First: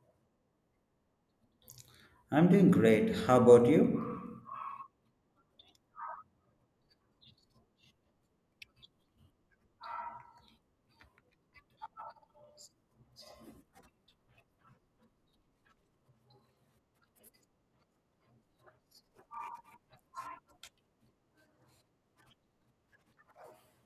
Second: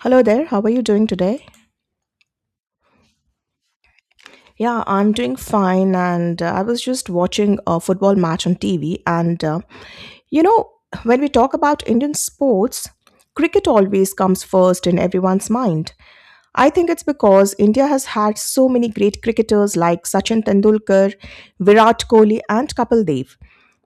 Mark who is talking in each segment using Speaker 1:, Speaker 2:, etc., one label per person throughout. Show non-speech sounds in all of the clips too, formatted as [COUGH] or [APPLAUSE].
Speaker 1: Hello there, how are you doing today?
Speaker 2: I'm doing great. How about you?
Speaker 1: Yeah, I'm doing fine, and I was just watching a football match on TV. You know, when we talk about Indian sports, cricket always comes first in everyone's mind. I think it's because India has had so many great cricketers like Sachin Tendulkar, Virat Kohli, and Kapil Dev.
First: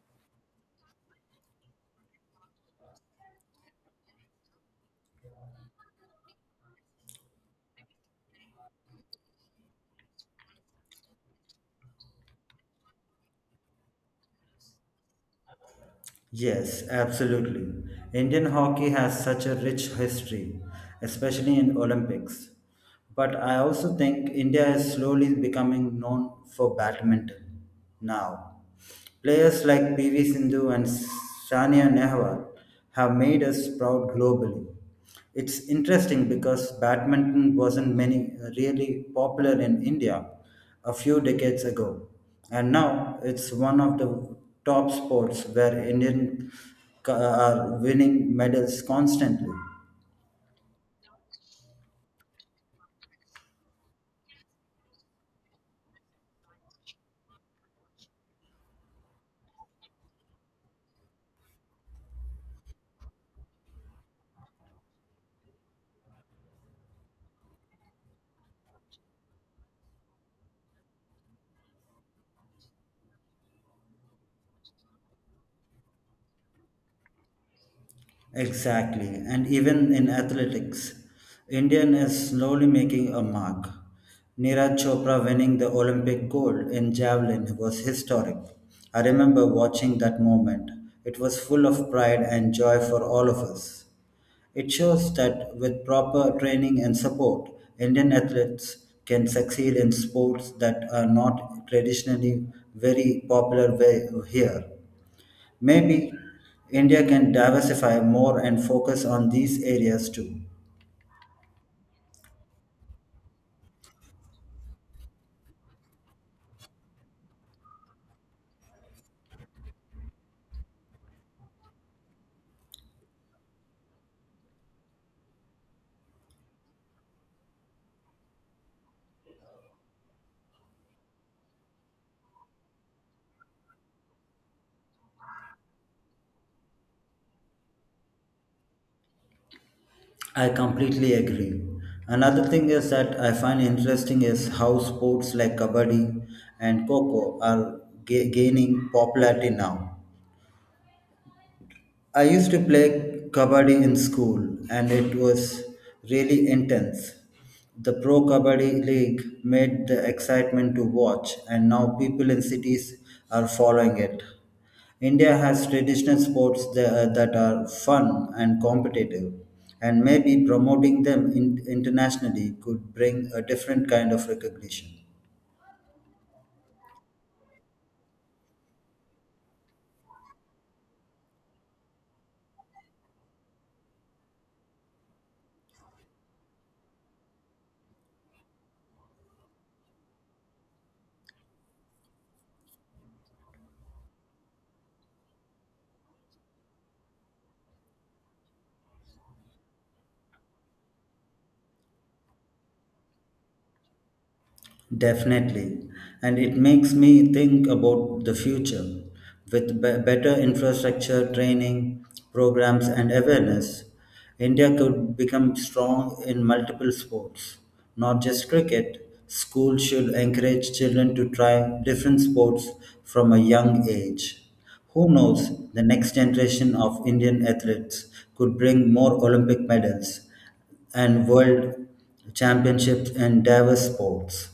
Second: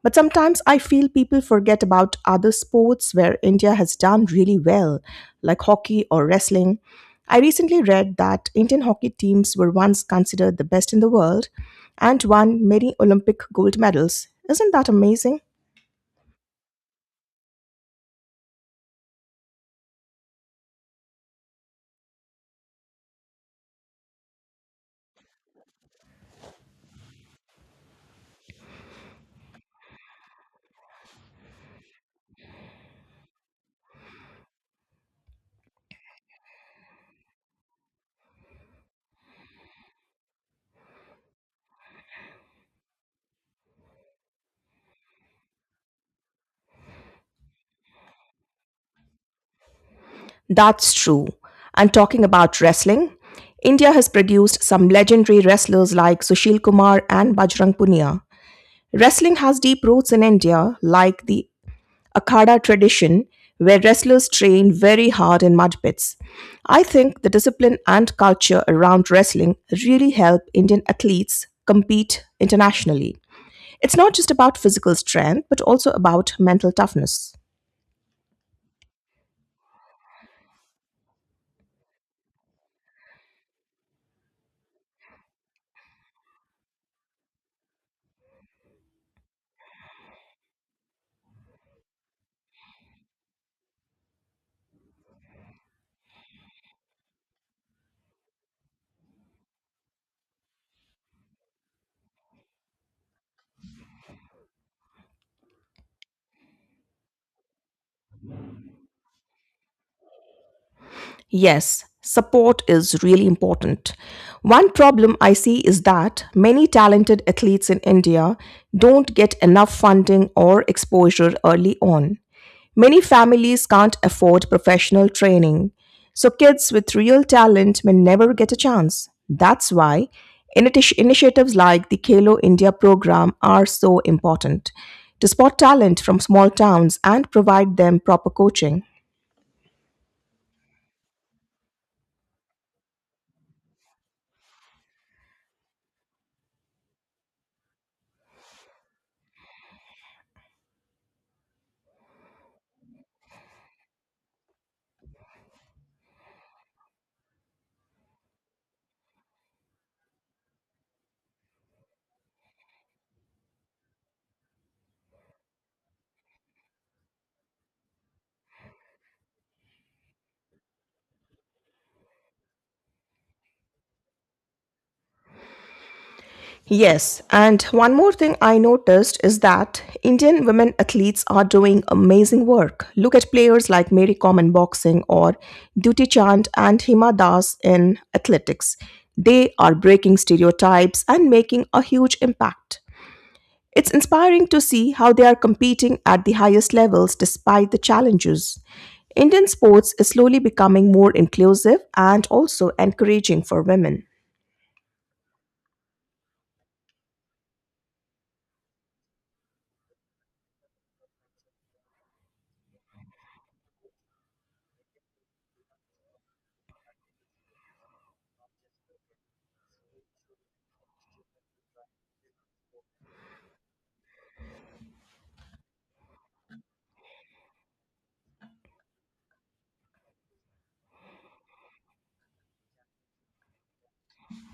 Speaker 1: But sometimes I feel people forget about other sports where India has done really well, like hockey or wrestling. I recently read that Indian hockey teams were once considered the best in the world and won many Olympic gold medals. Isn't that amazing?
Speaker 2: Yes, absolutely. Indian hockey has such a rich history, especially in Olympics. But I also think India is slowly becoming known for badminton now. Players like PV Sindhu and Sania Nehwal have made us proud globally. It's interesting because badminton wasn't many really popular in India a few decades ago, and now it's one of the top sports where ca- are winning medals constantly.
Speaker 1: That's true. And talking about wrestling, India has produced some legendary wrestlers like Sushil Kumar and Bajrang Punia. Wrestling has deep roots in India, like the Akhada tradition where wrestlers train very hard in mud pits. I think the discipline and culture around wrestling really help Indian athletes compete internationally. It's not just about physical strength, but also about mental toughness.
Speaker 2: Exactly, and even in athletics, Indian is slowly making a mark. Neeraj Chopra winning the Olympic gold in javelin was historic. I remember watching that moment. It was full of pride and joy for all of us. It shows that with proper training and support, Indian athletes can succeed in sports that are not traditionally very popular way- here. Maybe India can diversify more and focus on these areas too.
Speaker 1: Yes, support is really important. One problem I see is that many talented athletes in India don't get enough funding or exposure early on. Many families can't afford professional training, so kids with real talent may never get a chance. That's why initiatives like the Khelo India program are so important to spot talent from small towns and provide them proper coaching.
Speaker 2: I completely agree. Another thing is that I find interesting is how sports like kabaddi and coco are gaining popularity now. I used to play kabaddi in school and it was really intense. The Pro Kabaddi League made the excitement to watch and now people in cities are following it. India has traditional sports that are fun and competitive and maybe promoting them internationally could bring a different kind of recognition.
Speaker 1: Yes, and one more thing I noticed is that Indian women athletes are doing amazing work. Look at players like Mary Kom in boxing or Duty Chand and Hima Das in athletics. They are breaking stereotypes and making a huge impact. It's inspiring to see how they are competing at the highest levels despite the challenges. Indian sports is slowly becoming more inclusive and also encouraging for women.
Speaker 2: Definitely. And it makes me think about the future. With better infrastructure, training, programs, and awareness, India could become strong in multiple sports, not just cricket. Schools should encourage children to try different sports from a young age. Who knows, the next generation of Indian athletes could bring more Olympic medals and world championships in diverse sports.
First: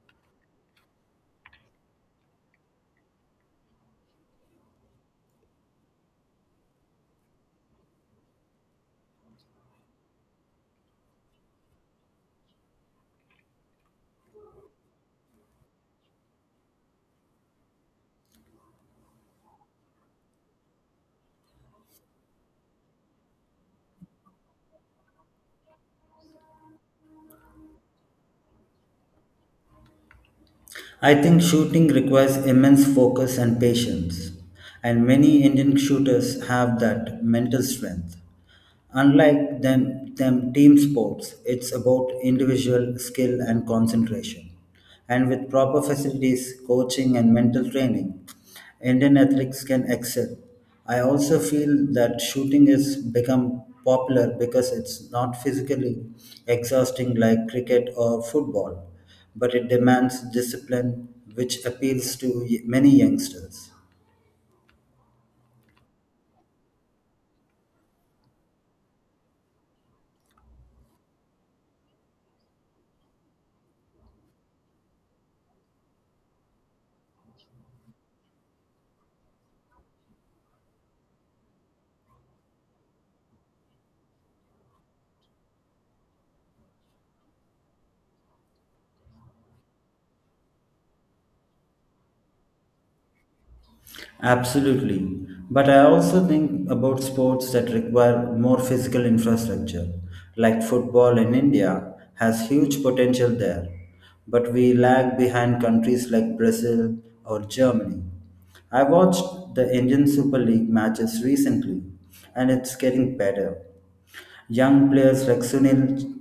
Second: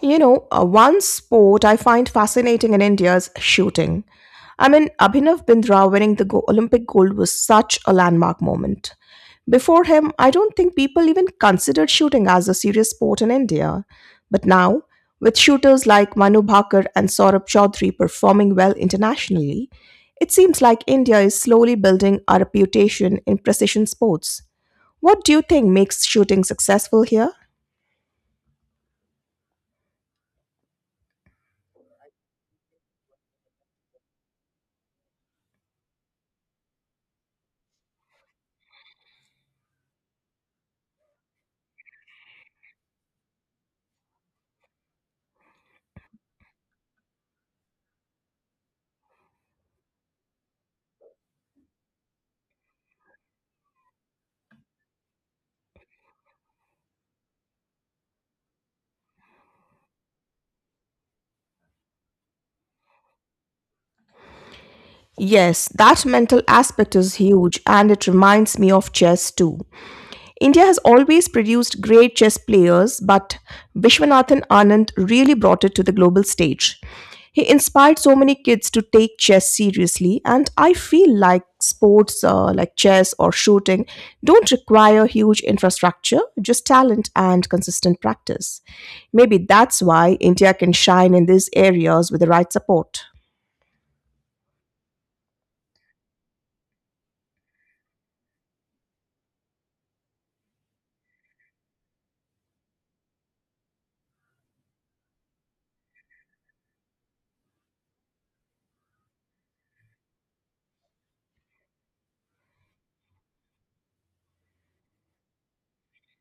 Speaker 1: One sport I find fascinating in India is shooting. I mean, Abhinav Bindra winning the Olympic gold was such a landmark moment. Before him, I don't think people even considered shooting as a serious sport in India. But now, with shooters like Manu Bhakar and Saurabh Chaudhary performing well internationally, it seems like India is slowly building a reputation in precision sports. What do you think makes shooting successful here?
Speaker 2: I think shooting requires immense focus and patience, and many Indian shooters have that mental strength. Unlike them team sports, it's about individual skill and concentration. And with proper facilities, coaching, and mental training, Indian athletes can excel. I also feel that shooting has become popular because it's not physically exhausting like cricket or football, but it demands discipline, which appeals to many youngsters.
Speaker 1: Yes, that mental aspect is huge, and it reminds me of chess too. India has always produced great chess players, but Vishwanathan Anand really brought it to the global stage. He inspired so many kids to take chess seriously, and I feel like sports like chess or shooting don't require huge infrastructure, just talent and consistent practice. Maybe that's why India can shine in these areas with the right support.
Speaker 2: Absolutely. But I also think about sports that require more physical infrastructure, like football in India has huge potential there, but we lag behind countries like Brazil or Germany. I watched the Indian Super League matches recently, and it's getting better. Young players like Sunil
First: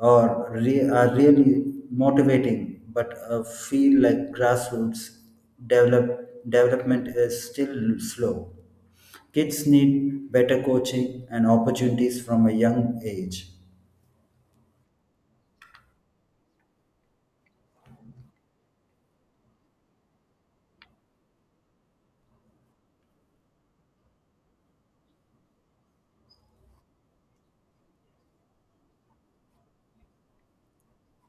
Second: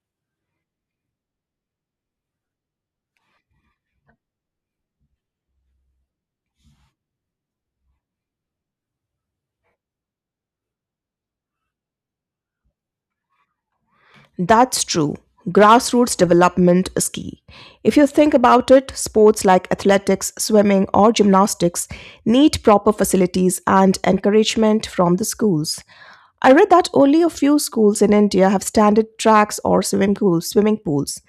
Speaker 2: or are really motivating, but feel like grassroots development is still slow. Kids need better coaching and opportunities from a young age.
Speaker 1: That's true. Grassroots development is key. If you think about it, sports like athletics, swimming, or gymnastics need proper facilities and encouragement from the schools. I read that only a few schools in India have standard tracks or swimming pools.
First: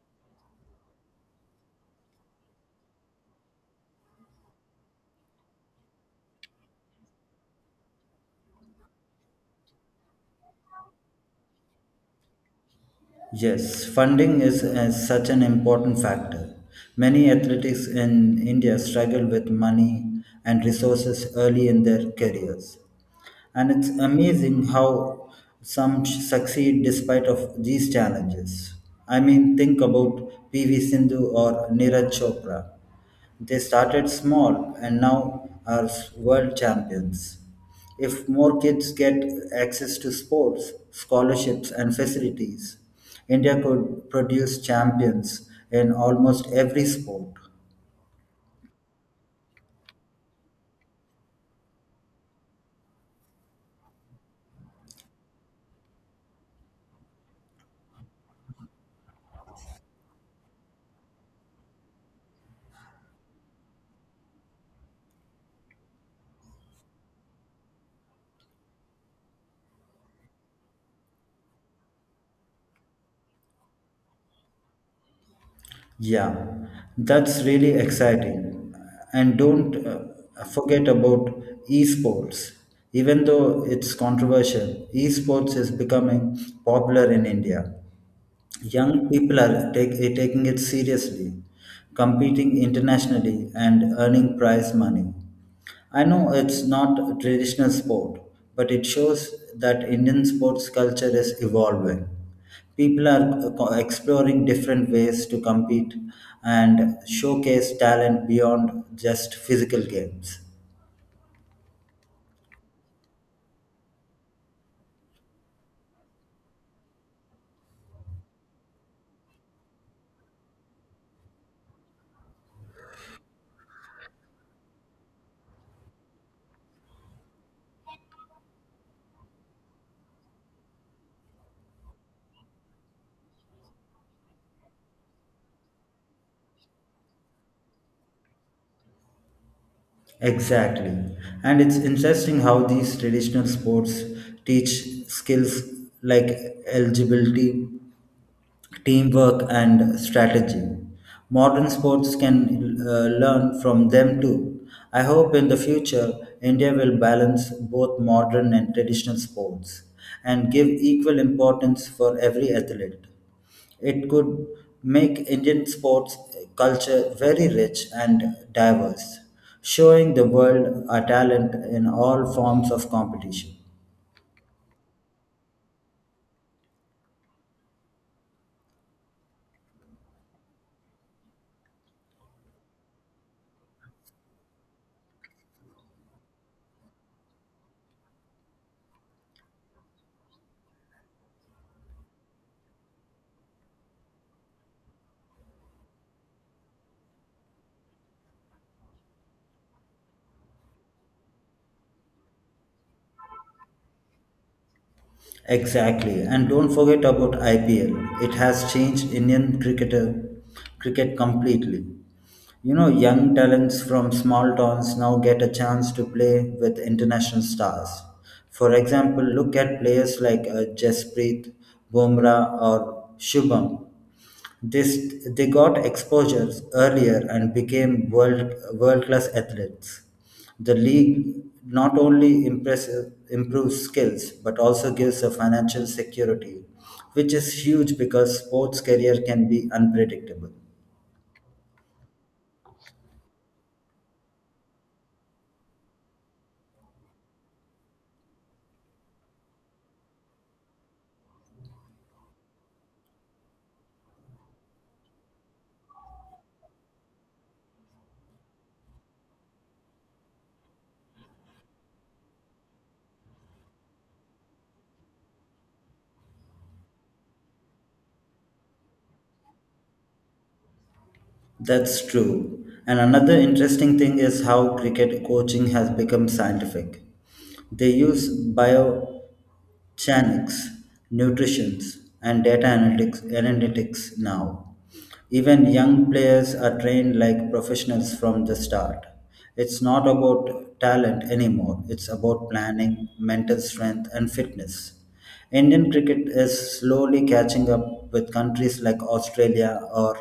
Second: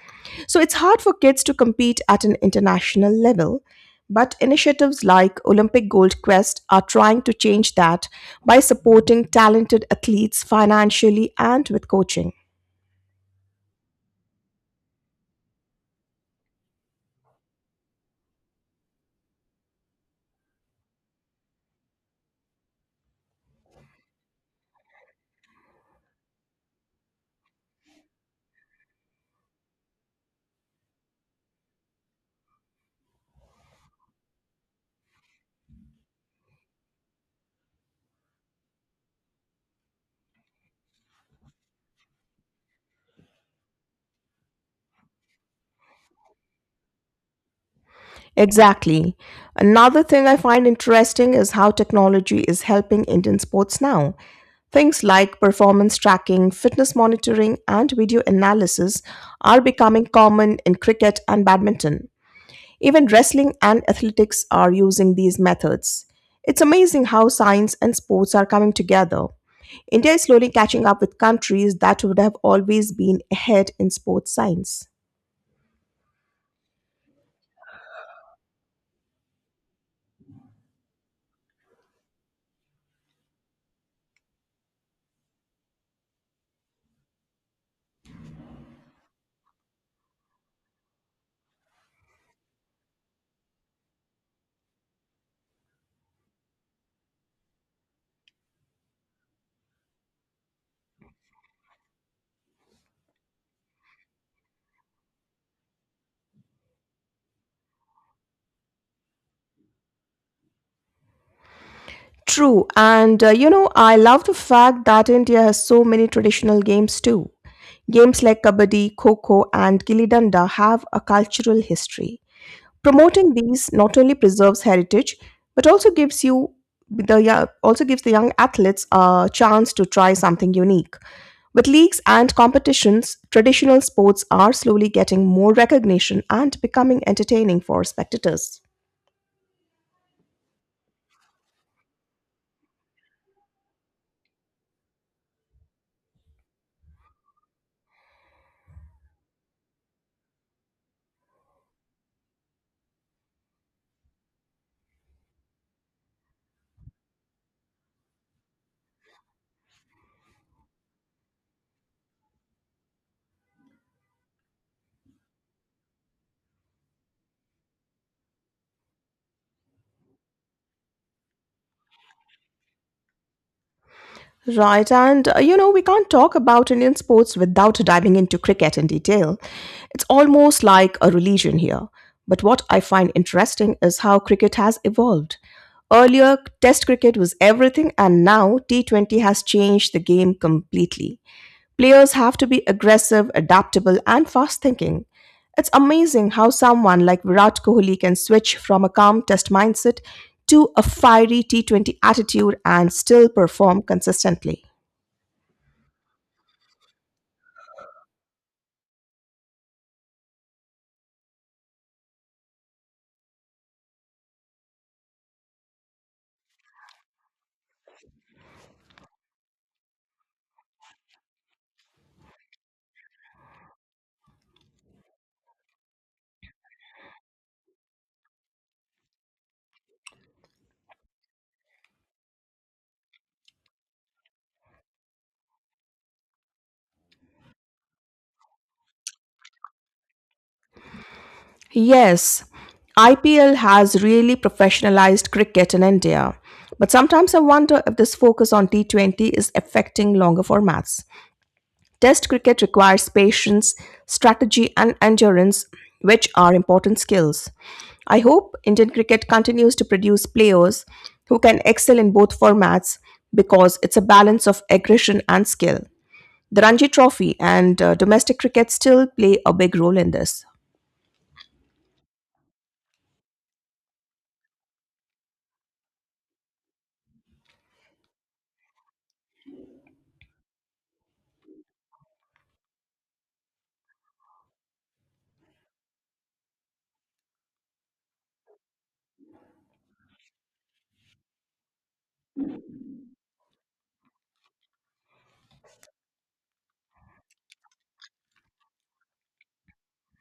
Speaker 1: So it's hard for kids to compete at an international level. But initiatives like Olympic Gold Quest are trying to change that by supporting talented athletes financially and with coaching.
Speaker 2: Yes, funding is, such an important factor. Many athletes in India struggle with money and resources early in their careers, and it's amazing how some succeed despite of these challenges. I mean, think about PV Sindhu or Neeraj Chopra. They started small and now are world champions. If more kids get access to sports, scholarships, and facilities, India could produce champions in almost every sport.
Speaker 1: Exactly. Another thing I find interesting is how technology is helping Indian sports now. Things like performance tracking, fitness monitoring, and video analysis are becoming common in cricket and badminton. Even wrestling and athletics are using these methods. It's amazing how science and sports are coming together. India is slowly catching up with countries that would have always been ahead in sports science.
Speaker 2: Yeah, that's really exciting. And don't forget about esports. Even though it's controversial, esports is becoming popular in India. Young people are taking it seriously, competing internationally, and earning prize money. I know it's not a traditional sport, but it shows that Indian sports culture is evolving. People are exploring different ways to compete and showcase talent beyond just physical games.
Speaker 1: True, I love the fact that India has so many traditional games too. Games like Kabaddi, Kho and Gilli Danda have a cultural history. Promoting these not only preserves heritage, but also gives you the yo- also gives the young athletes a chance to try something unique. With leagues and competitions, traditional sports are slowly getting more recognition and becoming entertaining for spectators.
Speaker 2: Exactly. And it's interesting how these traditional sports teach skills like eligibility, teamwork, and strategy. Modern sports can learn from them too. I hope in the future India will balance both modern and traditional sports and give equal importance for every athlete. It could make Indian sports culture very rich and diverse, showing the world our talent in all forms of competition.
Speaker 1: Right, we can't talk about Indian sports without diving into cricket in detail. It's almost like a religion here. But what I find interesting is how cricket has evolved. Earlier, Test cricket was everything, and now T20 has changed the game completely. Players have to be aggressive, adaptable, and fast thinking. It's amazing how someone like Virat Kohli can switch from a calm test mindset to a fiery T20 attitude and still perform consistently.
Speaker 2: Exactly, and don't forget about IPL. It has changed Indian cricketer cricket completely. You know, young talents from small towns now get a chance to play with international stars. For example, look at players like Jasprit Bumrah or Shubham. They got exposures earlier and became world class athletes. The league not only improves skills but also gives a financial security, which is huge because sports career can be unpredictable.
Speaker 1: Yes, IPL has really professionalized cricket in India. But sometimes I wonder if this focus on T20 is affecting longer formats. Test cricket requires patience, strategy, and endurance, which are important skills. I hope Indian cricket continues to produce players who can excel in both formats because it's a balance of aggression and skill. The Ranji Trophy and domestic cricket still play a big role in this.
Speaker 2: That's true. And another interesting thing is how cricket coaching has become scientific. They use bio Channix, nutritions, and analytics now. Even young players are trained like professionals from the start. It's not about talent anymore, it's about planning, mental strength, and fitness. Indian cricket is slowly catching up with countries like Australia or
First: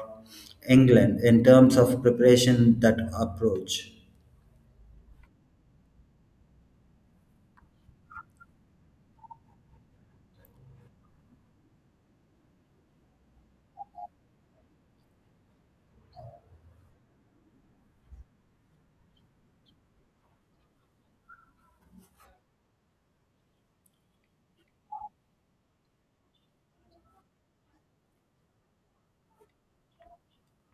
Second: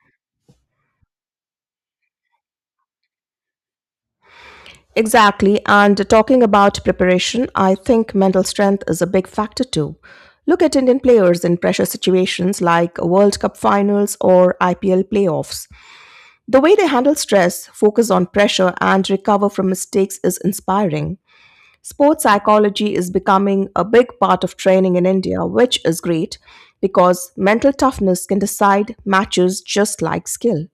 Speaker 2: England in terms of preparation that approach.
Speaker 1: Exactly. And talking about preparation, I think mental strength is a big factor too. Look at Indian players in pressure situations like World Cup finals or IPL playoffs. The way they handle stress, focus on pressure, and recover from mistakes is inspiring. Sports psychology is becoming a big part of training in India, which is great because mental toughness can decide matches just like skill.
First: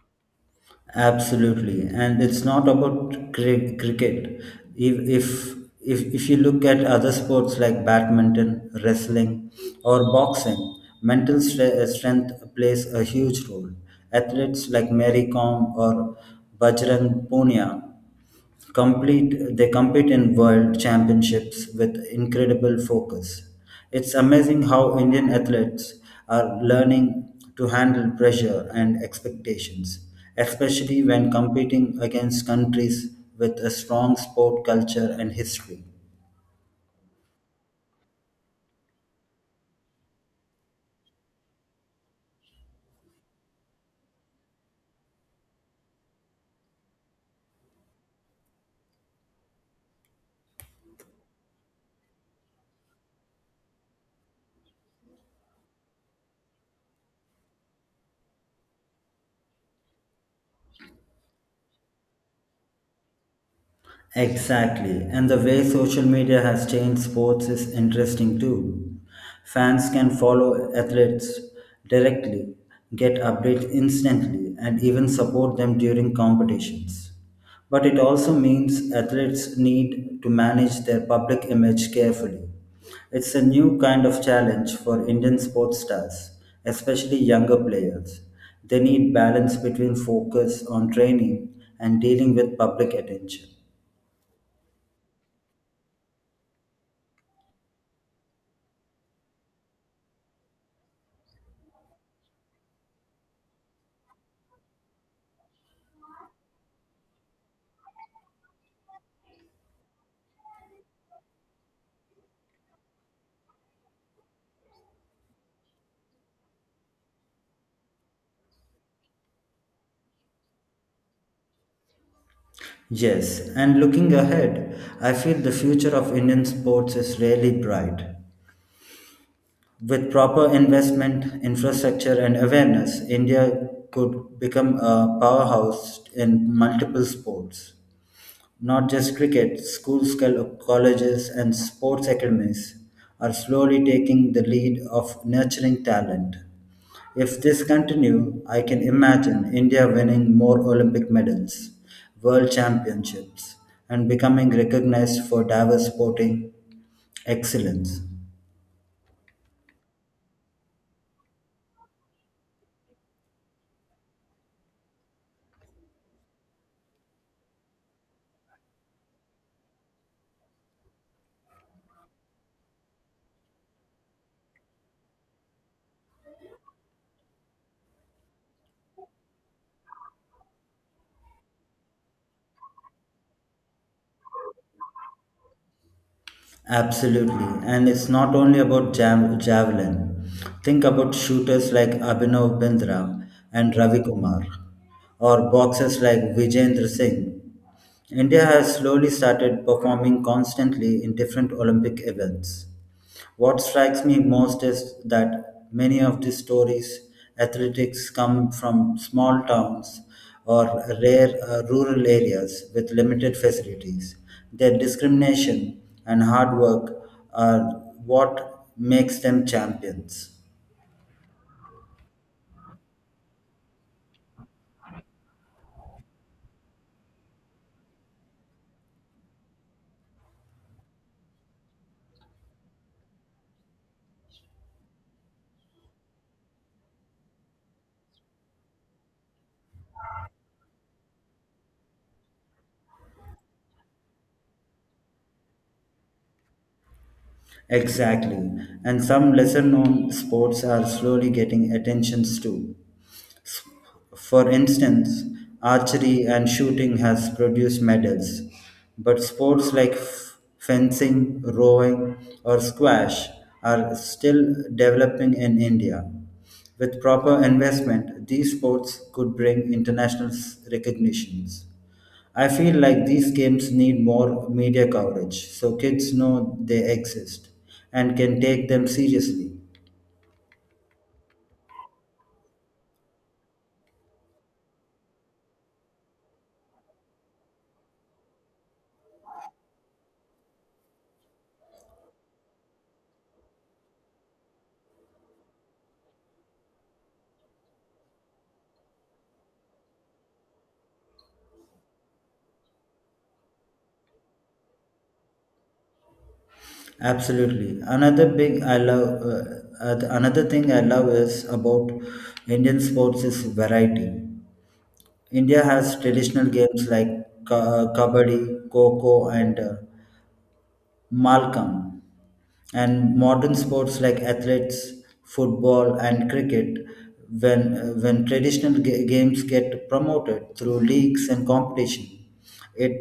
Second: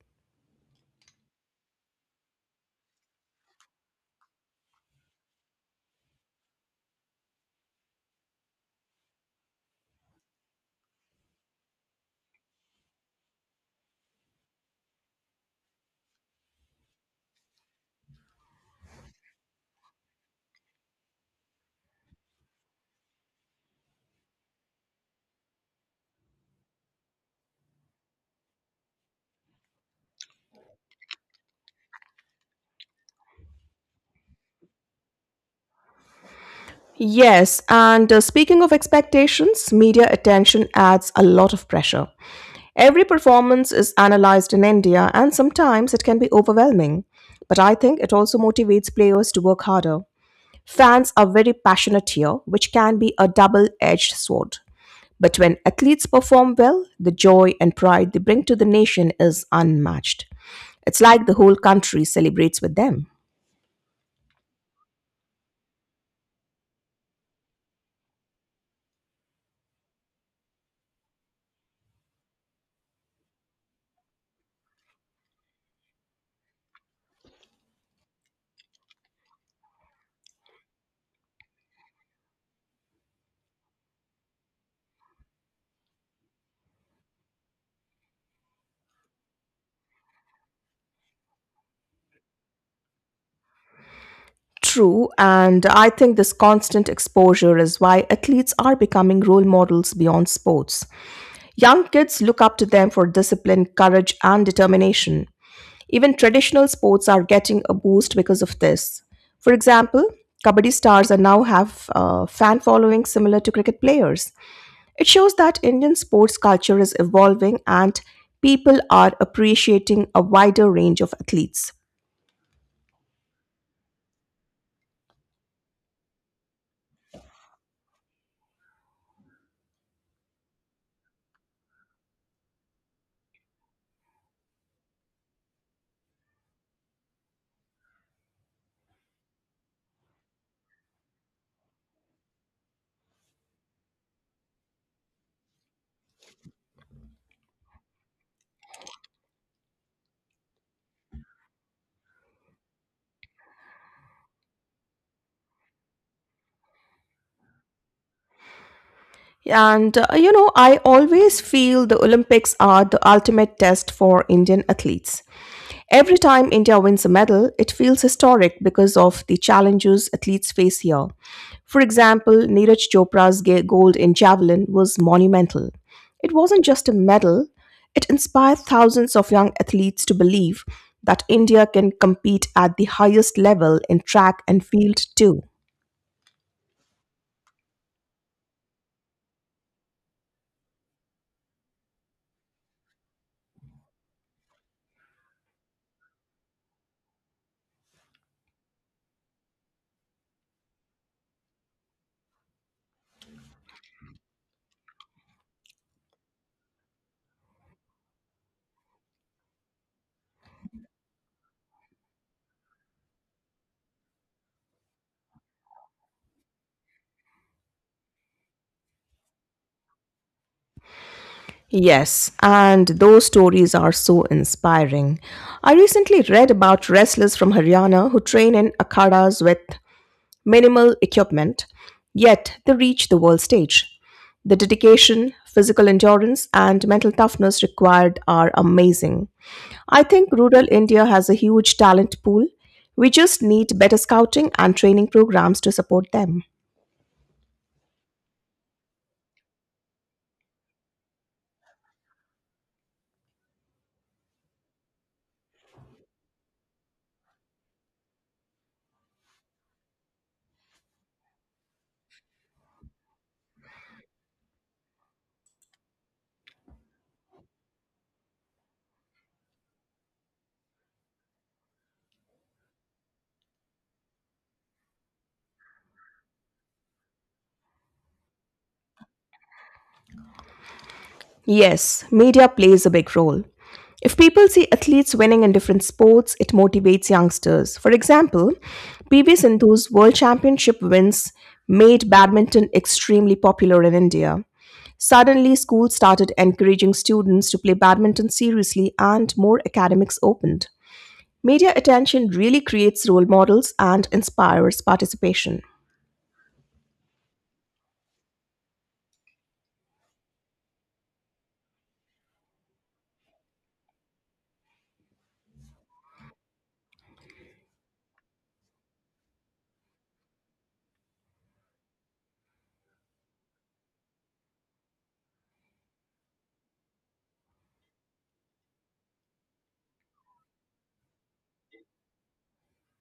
Speaker 2: Absolutely, and it's not about cricket. If, if if you look at other sports like badminton, wrestling, or boxing, strength plays a huge role. Athletes like Mary Kom or Bajrang Punia they compete in world championships with incredible focus. It's amazing how Indian athletes are learning to handle pressure and expectations, especially when competing against countries with a strong sport culture and history.
Speaker 1: Yes, and speaking of expectations, media attention adds a lot of pressure. Every performance is analyzed in India, and sometimes it can be overwhelming. But I think it also motivates players to work harder. Fans are very passionate here, which can be a double edged sword. But when athletes perform well, the joy and pride they bring to the nation is unmatched. It's like the whole country celebrates with them.
Speaker 2: Exactly. And the way social media has changed sports is interesting too. Fans can follow athletes directly, get updates instantly, and even support them during competitions. But it also means athletes need to manage their public image carefully. It's a new kind of challenge for Indian sports stars, especially younger players. They need balance between focus on training and dealing with public attention.
Speaker 1: True, and I think this constant exposure is why athletes are becoming role models beyond sports. Young kids look up to them for discipline, courage, and determination. Even traditional sports are getting a boost because of this. For example, Kabaddi stars are now have fan following similar to cricket players. It shows that Indian sports culture is evolving and people are appreciating a wider range of athletes.
Speaker 2: Yes, and looking ahead, I feel the future of Indian sports is really bright. With proper investment, infrastructure, and awareness, India could become a powerhouse in multiple sports. Not just cricket, schools, colleges, and sports academies are slowly taking the lead of nurturing talent. If this continue, I can imagine India winning more Olympic medals, world championships, and becoming recognized for diverse sporting excellence.
Speaker 1: And I always feel the Olympics are the ultimate test for Indian athletes. Every time India wins a medal, it feels historic because of the challenges athletes face here. For example, Neeraj Chopra's gold in javelin was monumental. It wasn't just a medal, it inspired thousands of young athletes to believe that India can compete at the highest level in track and field too.
Speaker 2: Absolutely. And it's not only about javelin. Think about shooters like Abhinav Bindra and Ravi Kumar, or boxers like Vijayendra Singh. India has slowly started performing constantly in different Olympic events. What strikes me most is that many of these stories, athletics come from small towns or rare rural areas with limited facilities. Their discrimination and hard work are what makes them champions.
Speaker 1: Yes, and those stories are so inspiring. I recently read about wrestlers from Haryana who train in akhadas with minimal equipment, yet they reach the world stage. The dedication, physical endurance, and mental toughness required are amazing. I think rural India has a huge talent pool. We just need better scouting and training programs to support them.
Speaker 2: Exactly. And some lesser known sports are slowly getting attentions too. S- For instance, archery and shooting has produced medals, but sports like fencing, rowing, or squash are still developing in India. With proper investment, these sports could bring recognitions. I feel like these games need more media coverage so kids know they exist and can take them seriously.
Speaker 1: Yes, media plays a big role. If people see athletes winning in different sports, it motivates youngsters. For example, PV Sindhu's World Championship wins made badminton extremely popular in India. Suddenly, schools started encouraging students to play badminton seriously and more academics opened. Media attention really creates role models and inspires participation.
Speaker 2: Absolutely. Another thing I love is about Indian sports is variety. India has traditional games like kabaddi, kho and malkam, and modern sports like athletes, football, and cricket. When traditional games get promoted through leagues and competition, it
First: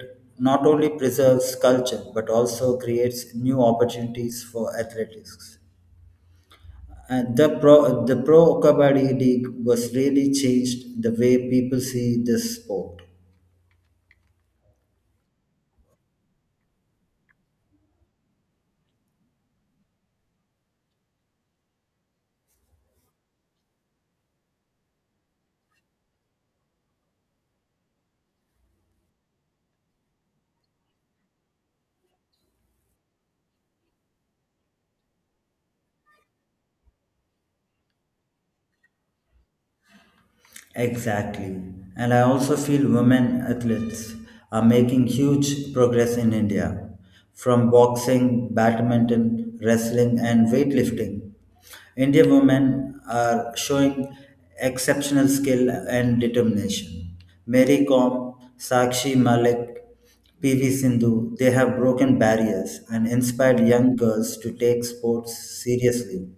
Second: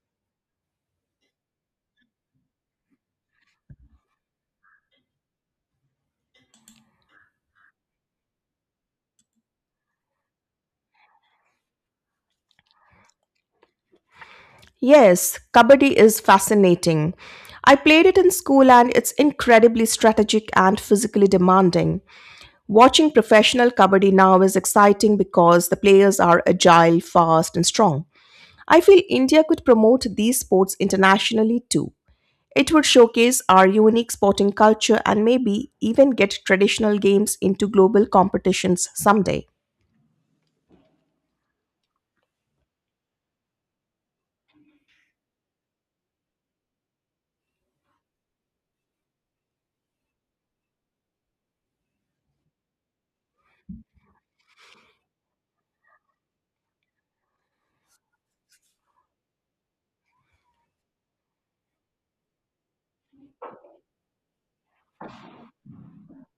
Speaker 2: not only preserves culture but also creates new opportunities for athletics, and the pro kabaddi league was really changed the way people see this sport.
Speaker 1: Yes, Kabaddi is fascinating. I played it in school and it's incredibly strategic and physically demanding. Watching professional Kabaddi now is exciting because the players are agile, fast, and strong. I feel India could promote these sports internationally too. It would showcase our unique sporting culture and maybe even get traditional games into global competitions someday.
Speaker 2: Exactly. And I also feel women athletes are making huge progress in India from boxing, badminton, wrestling, and weightlifting. Indian women are showing exceptional skill and determination. Mary Kom, Sakshi Malik, PV Sindhu, they have broken barriers and inspired young girls to take sports seriously.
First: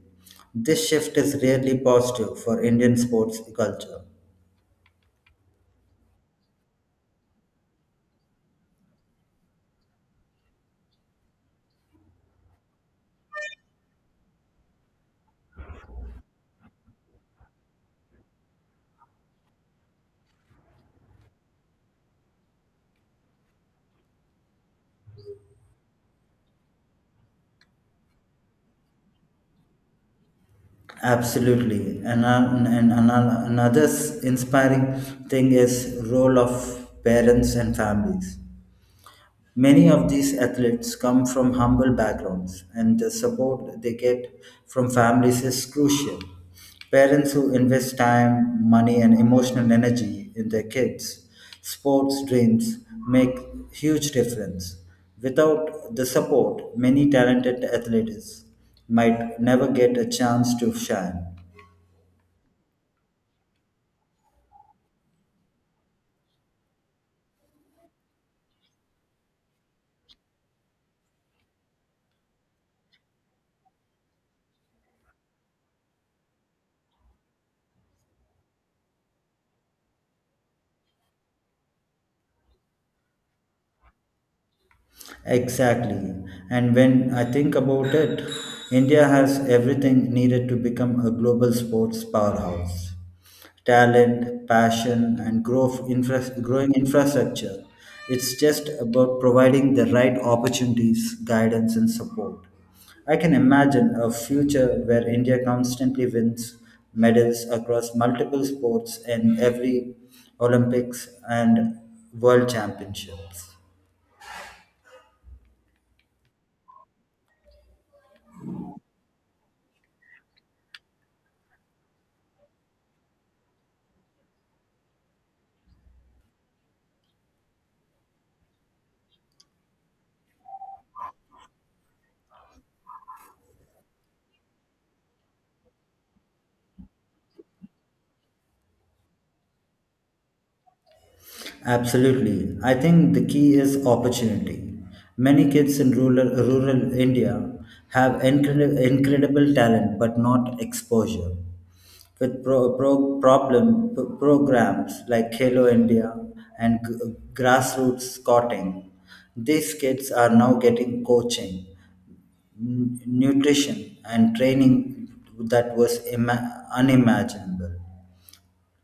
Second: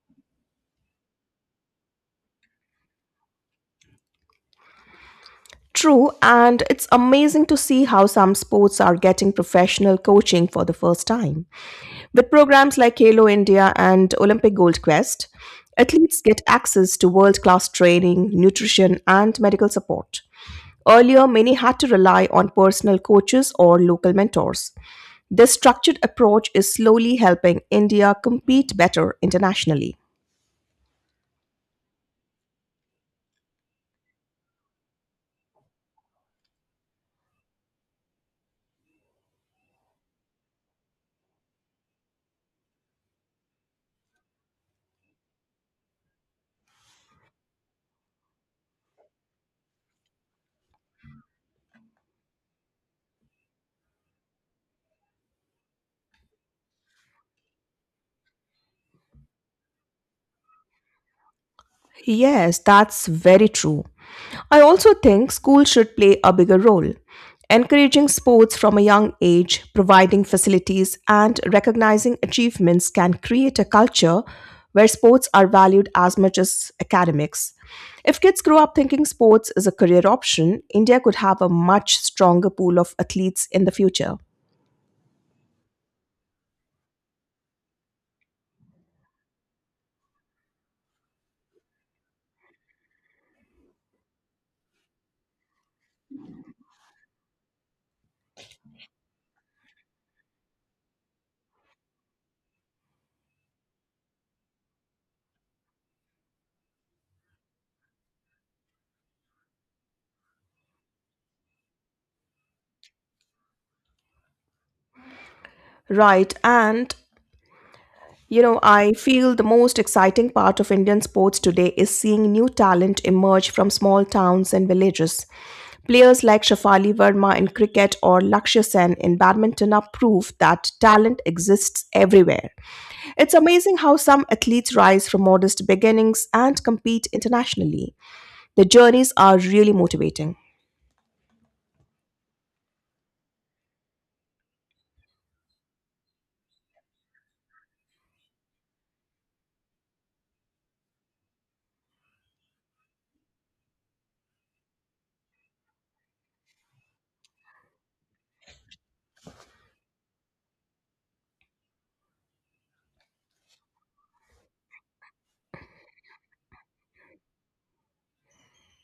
Speaker 2: This shift is really positive for Indian sports culture.
Speaker 1: True, and it's amazing to see how some sports are getting professional coaching for the first time. With programs like Halo India and Olympic Gold Quest, athletes get access to world class training, nutrition, and medical support. Earlier, many had to rely on personal coaches or local mentors. This structured approach is slowly helping India compete better internationally.
Speaker 2: Absolutely. And another inspiring thing is role of parents and families. Many of these athletes come from humble backgrounds and the support they get from families is crucial. Parents who invest time, money, and emotional energy in their kids' sports dreams make huge difference. Without the support, many talented athletes might never get a chance to shine.
Speaker 1: Yes, that's very true. I also think schools should play a bigger role. Encouraging sports from a young age, providing facilities, and recognizing achievements can create a culture where sports are valued as much as academics. If kids grow up thinking sports is a career option, India could have a much stronger pool of athletes in the future.
Speaker 2: Exactly. And when I think about it, India has everything needed to become a global sports powerhouse. Talent, passion, and growing infrastructure. It's just about providing the right opportunities, guidance, and support. I can imagine a future where India constantly wins medals across multiple sports in every Olympics and World Championships.
Speaker 1: Right, and you know, I feel the most exciting part of Indian sports today is seeing new talent emerge from small towns and villages. Players like Shafali Verma in cricket or Lakshya Sen in badminton are proof that talent exists everywhere. It's amazing how some athletes rise from modest beginnings and compete internationally. The journeys are really motivating.
Speaker 2: Absolutely. I think the key is opportunity. Many kids in rural India have incredible talent but not exposure. With programs like Hello India and grassroots scouting, these kids are now getting coaching, nutrition, and training that was unimaginable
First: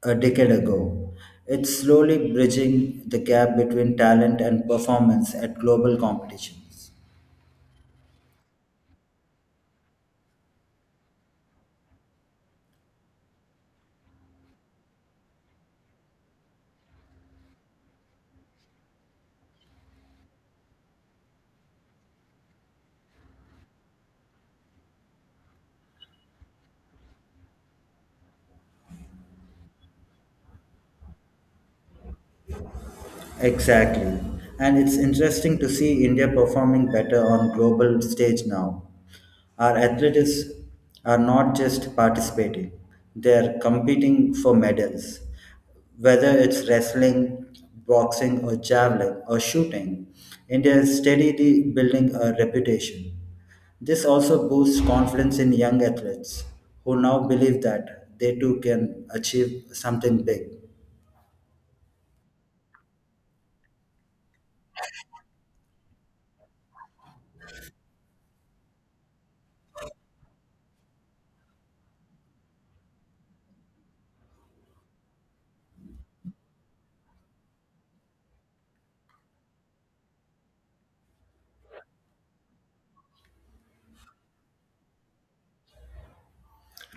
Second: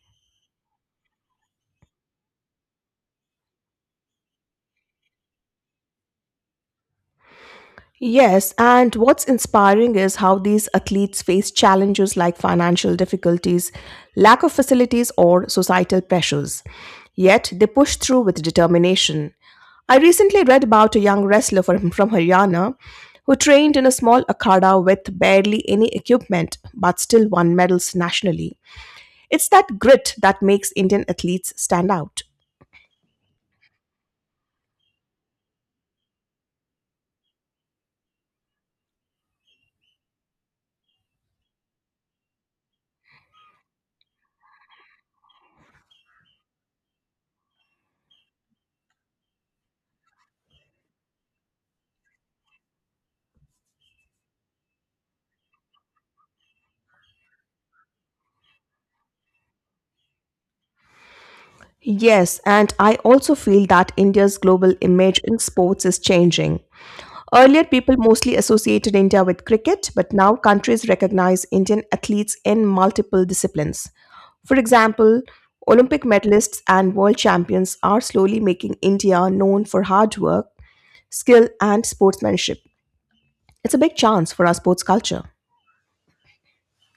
Speaker 2: a decade ago. It's slowly bridging the gap between talent and performance at global competitions.
Speaker 1: Yes, and what's inspiring is how these athletes face challenges like financial difficulties, lack of facilities, or societal pressures. Yet they push through with determination. I recently read about a young wrestler [LAUGHS] from Haryana who trained in a small akhada with barely any equipment but still won medals nationally. It's that grit that makes Indian athletes stand out.
Speaker 2: Exactly. And it's interesting to see India performing better on global stage now. Our athletes are not just participating, they're competing for medals. Whether it's wrestling, boxing or javelin or shooting, India is steadily building a reputation. This also boosts confidence in young athletes who now believe that they too can achieve something big.
Speaker 1: Yes, and I also feel that India's global image in sports is changing. Earlier, people mostly associated India with cricket, but now countries recognize Indian athletes in multiple disciplines. For example, Olympic medalists and world champions are slowly making India known for hard work, skill, and sportsmanship. It's a big chance for our sports culture.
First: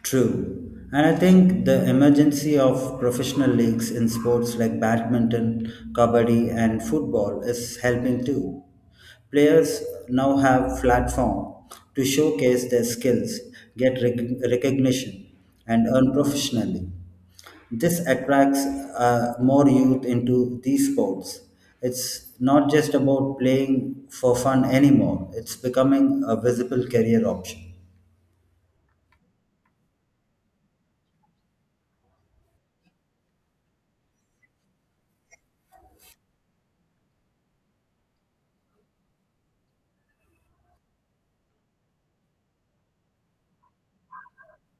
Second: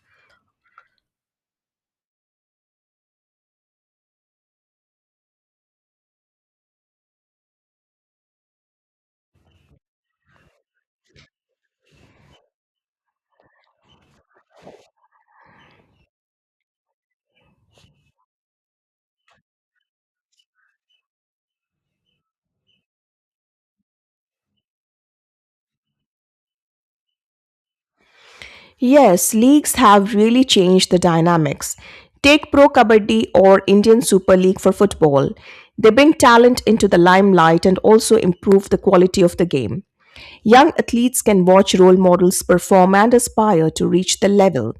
Speaker 2: True. And I think the emergency of professional leagues in sports like badminton, kabaddi, and football is helping too. Players now have platform to showcase their skills, get recognition, and earn professionally. This attracts more youth into these sports. It's not just about playing for fun anymore, it's becoming a visible career option.
Speaker 1: Yes, leagues have really changed the dynamics. Take Pro Kabaddi or Indian Super League for football. They bring talent into the limelight and also improve the quality of the game. Young athletes can watch role models perform and aspire to reach the level.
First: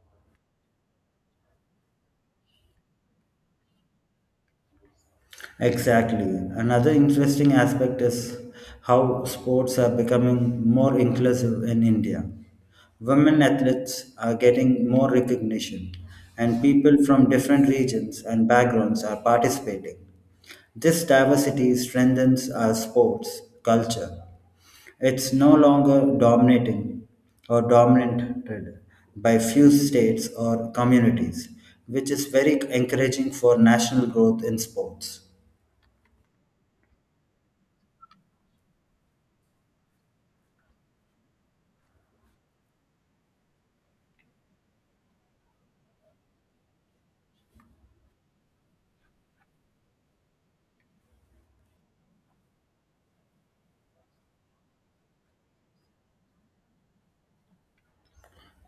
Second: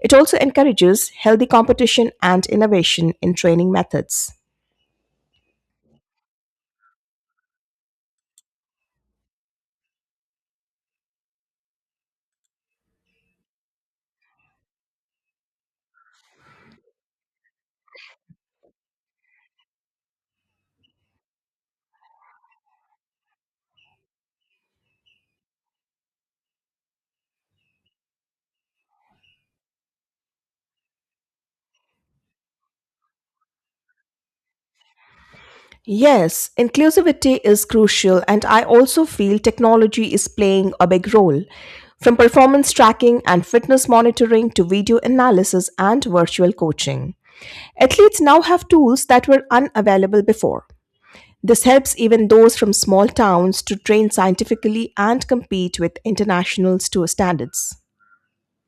Speaker 1: It also encourages healthy competition and innovation in training methods.
Speaker 2: Exactly. Another interesting aspect is how sports are becoming more inclusive in India. Women athletes are getting more recognition, and people from different regions and backgrounds are participating. This diversity strengthens our sports culture. It's no longer dominating or dominated by few states or communities, which is very encouraging for national growth in sports.
Speaker 1: Yes, inclusivity is crucial, and I also feel technology is playing a big role. From performance tracking and fitness monitoring to video analysis and virtual coaching, athletes now have tools that were unavailable before. This helps even those from small towns to train scientifically and compete with international standards.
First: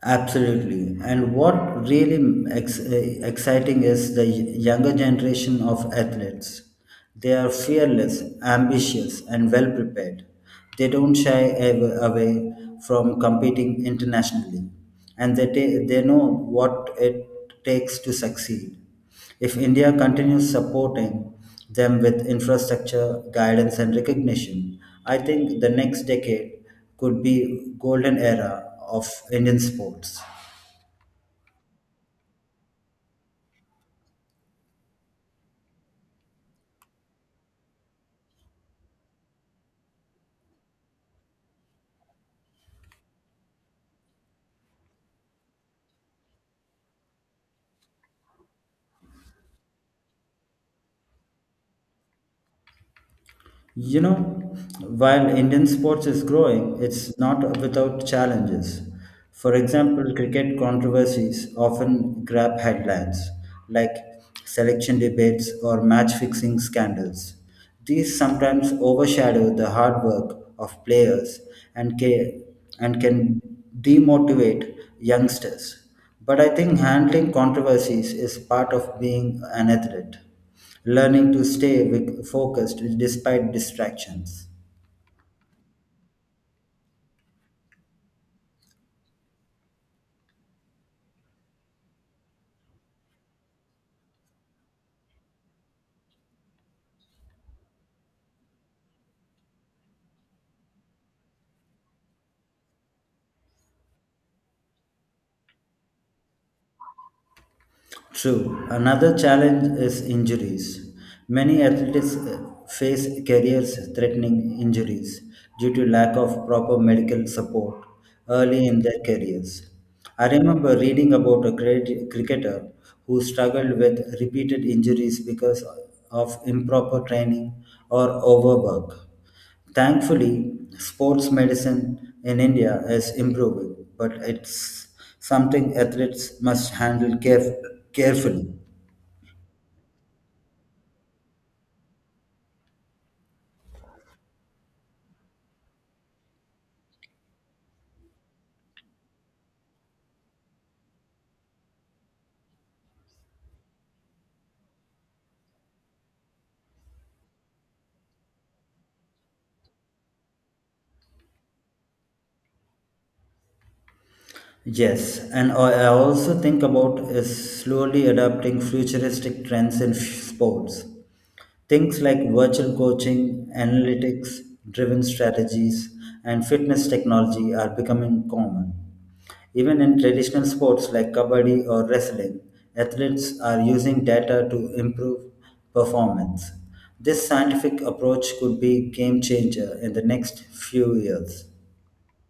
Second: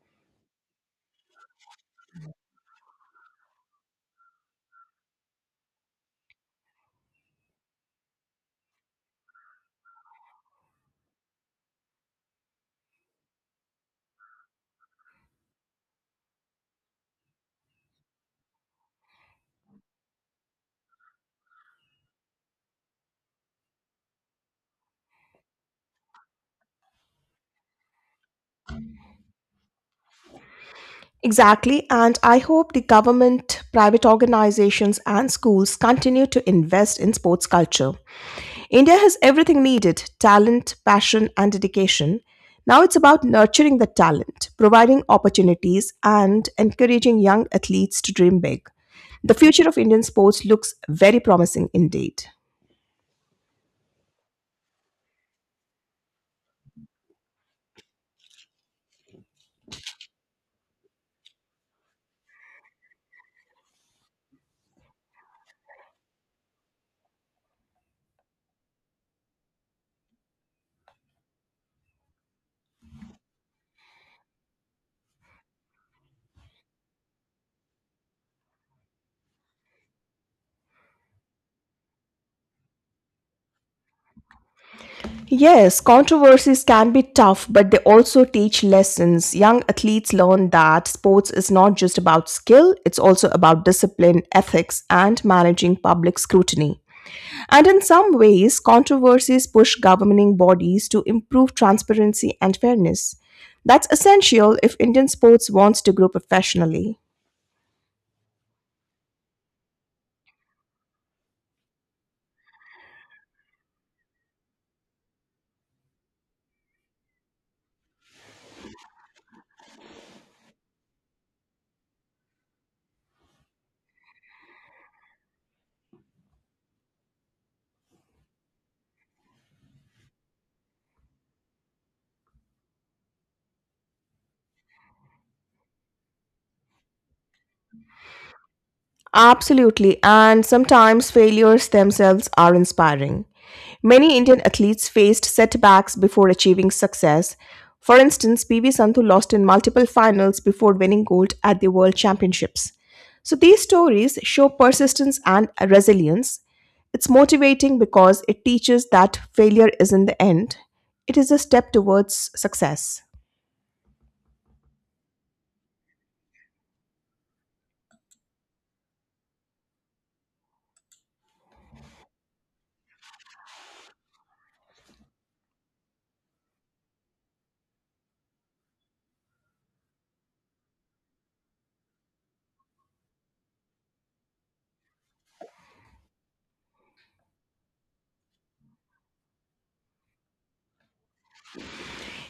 Speaker 2: Absolutely. And what really exciting is the younger generation of athletes. They are fearless, ambitious, and well prepared. They don't shy away from competing internationally, and they know what it takes to succeed. If India continues supporting them with infrastructure, guidance, and recognition, I think the next decade could be golden era of Indian sports.
Speaker 1: Exactly, and I hope the government, private organizations, and schools continue to invest in sports culture. India has everything needed: talent, passion, and dedication. Now it's about nurturing the talent, providing opportunities, and encouraging young athletes to dream big. The future of Indian sports looks very promising indeed.
Speaker 2: You know, while Indian sports is growing, it's not without challenges. For example, cricket controversies often grab headlines, like selection debates or match fixing scandals. These sometimes overshadow the hard work of players and ca- and can demotivate youngsters. But I think handling controversies is part of being an athlete learning to stay focused despite distractions.
Speaker 1: Yes, controversies can be tough, but they also teach lessons. Young athletes learn that sports is not just about skill, it's also about discipline, ethics, and managing public scrutiny. And in some ways, controversies push governing bodies to improve transparency and fairness. That's essential if Indian sports wants to grow professionally.
Speaker 2: True, another challenge is injuries. Many athletes face careers threatening injuries due to lack of proper medical support early in their careers. I remember reading about a cricketer who struggled with repeated injuries because of improper training or overwork. Thankfully, sports medicine in India is improving, but it's something athletes must handle carefully.
Speaker 1: Absolutely, and sometimes failures themselves are inspiring. Many Indian athletes faced setbacks before achieving success. For instance, PV Sandhu lost in multiple finals before winning gold at the World Championships. So these stories show persistence and resilience. It's motivating because it teaches that failure isn't the end, it is a step towards success.
Speaker 2: Yes, and I also think about is slowly adapting futuristic trends in sports. Things like virtual coaching, analytics driven strategies, and fitness technology are becoming common. Even in traditional sports like kabaddi or wrestling, athletes are using data to improve performance. This scientific approach could be game changer in the next few years.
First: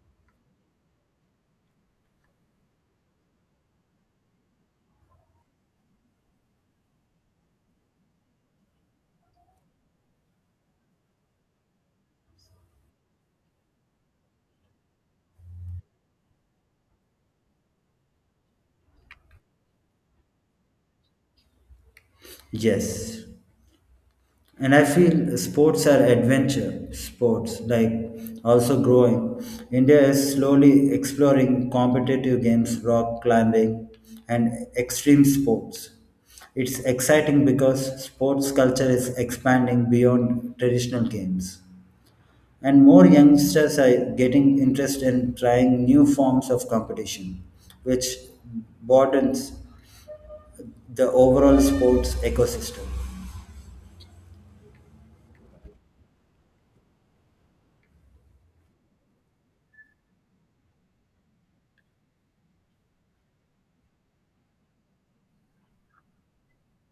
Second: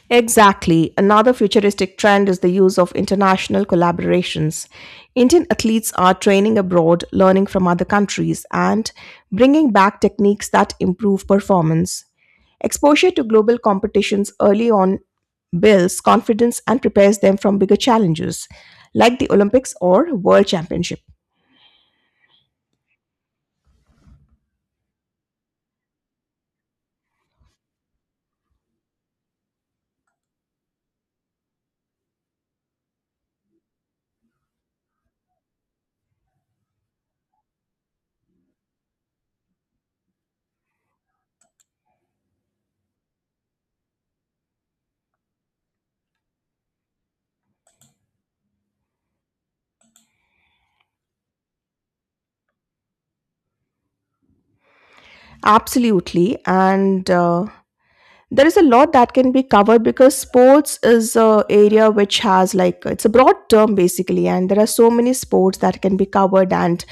Speaker 1: Exactly. Another futuristic trend is the use of international collaborations. Indian athletes are training abroad, learning from other countries, and bringing back techniques that improve performance. Exposure to global competitions early on builds confidence and prepares them from bigger challenges, like the Olympics or World Championship.
Speaker 2: Yes, and I feel sports are adventure sports, like also growing. India is slowly exploring competitive games, rock climbing, and extreme sports. It's exciting because sports culture is expanding beyond traditional games. And more youngsters are getting interest in trying new forms of competition, which broadens the overall sports ecosystem.
Speaker 1: Absolutely. And There is a lot that can be covered because sports is a area which has, like, it's a broad term basically, and there are so many sports that can be covered, and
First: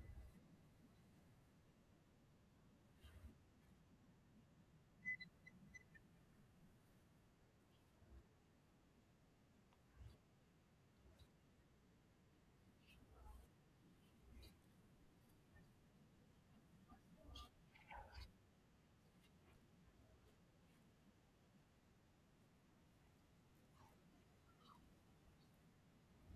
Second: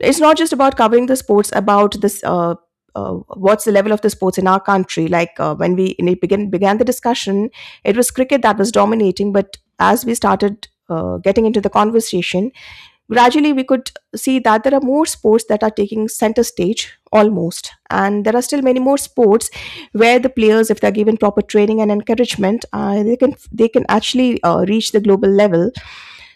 Speaker 1: it's not just about covering the sports about this, what's the level of the sports in our country, like, when we began the discussion, it was cricket that was dominating, but as we started getting into the conversation gradually, we could see that there are more sports that are taking center stage almost, and there are still many more sports where the players, if they're given proper training and encouragement, they can actually reach the global level.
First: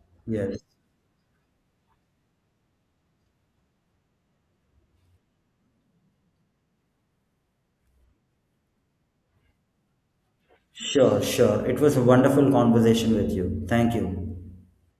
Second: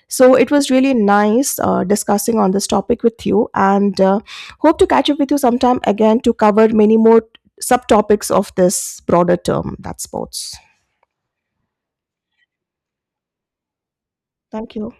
Speaker 1: So it
Speaker 2: Yes.
Speaker 1: was really nice discussing on this topic with you, and hope to catch up with you sometime again to cover many more subtopics of this broader term that's sports.
Speaker 2: Sure, sure. It was a wonderful conversation with you. Thank you.
Speaker 1: Thank you.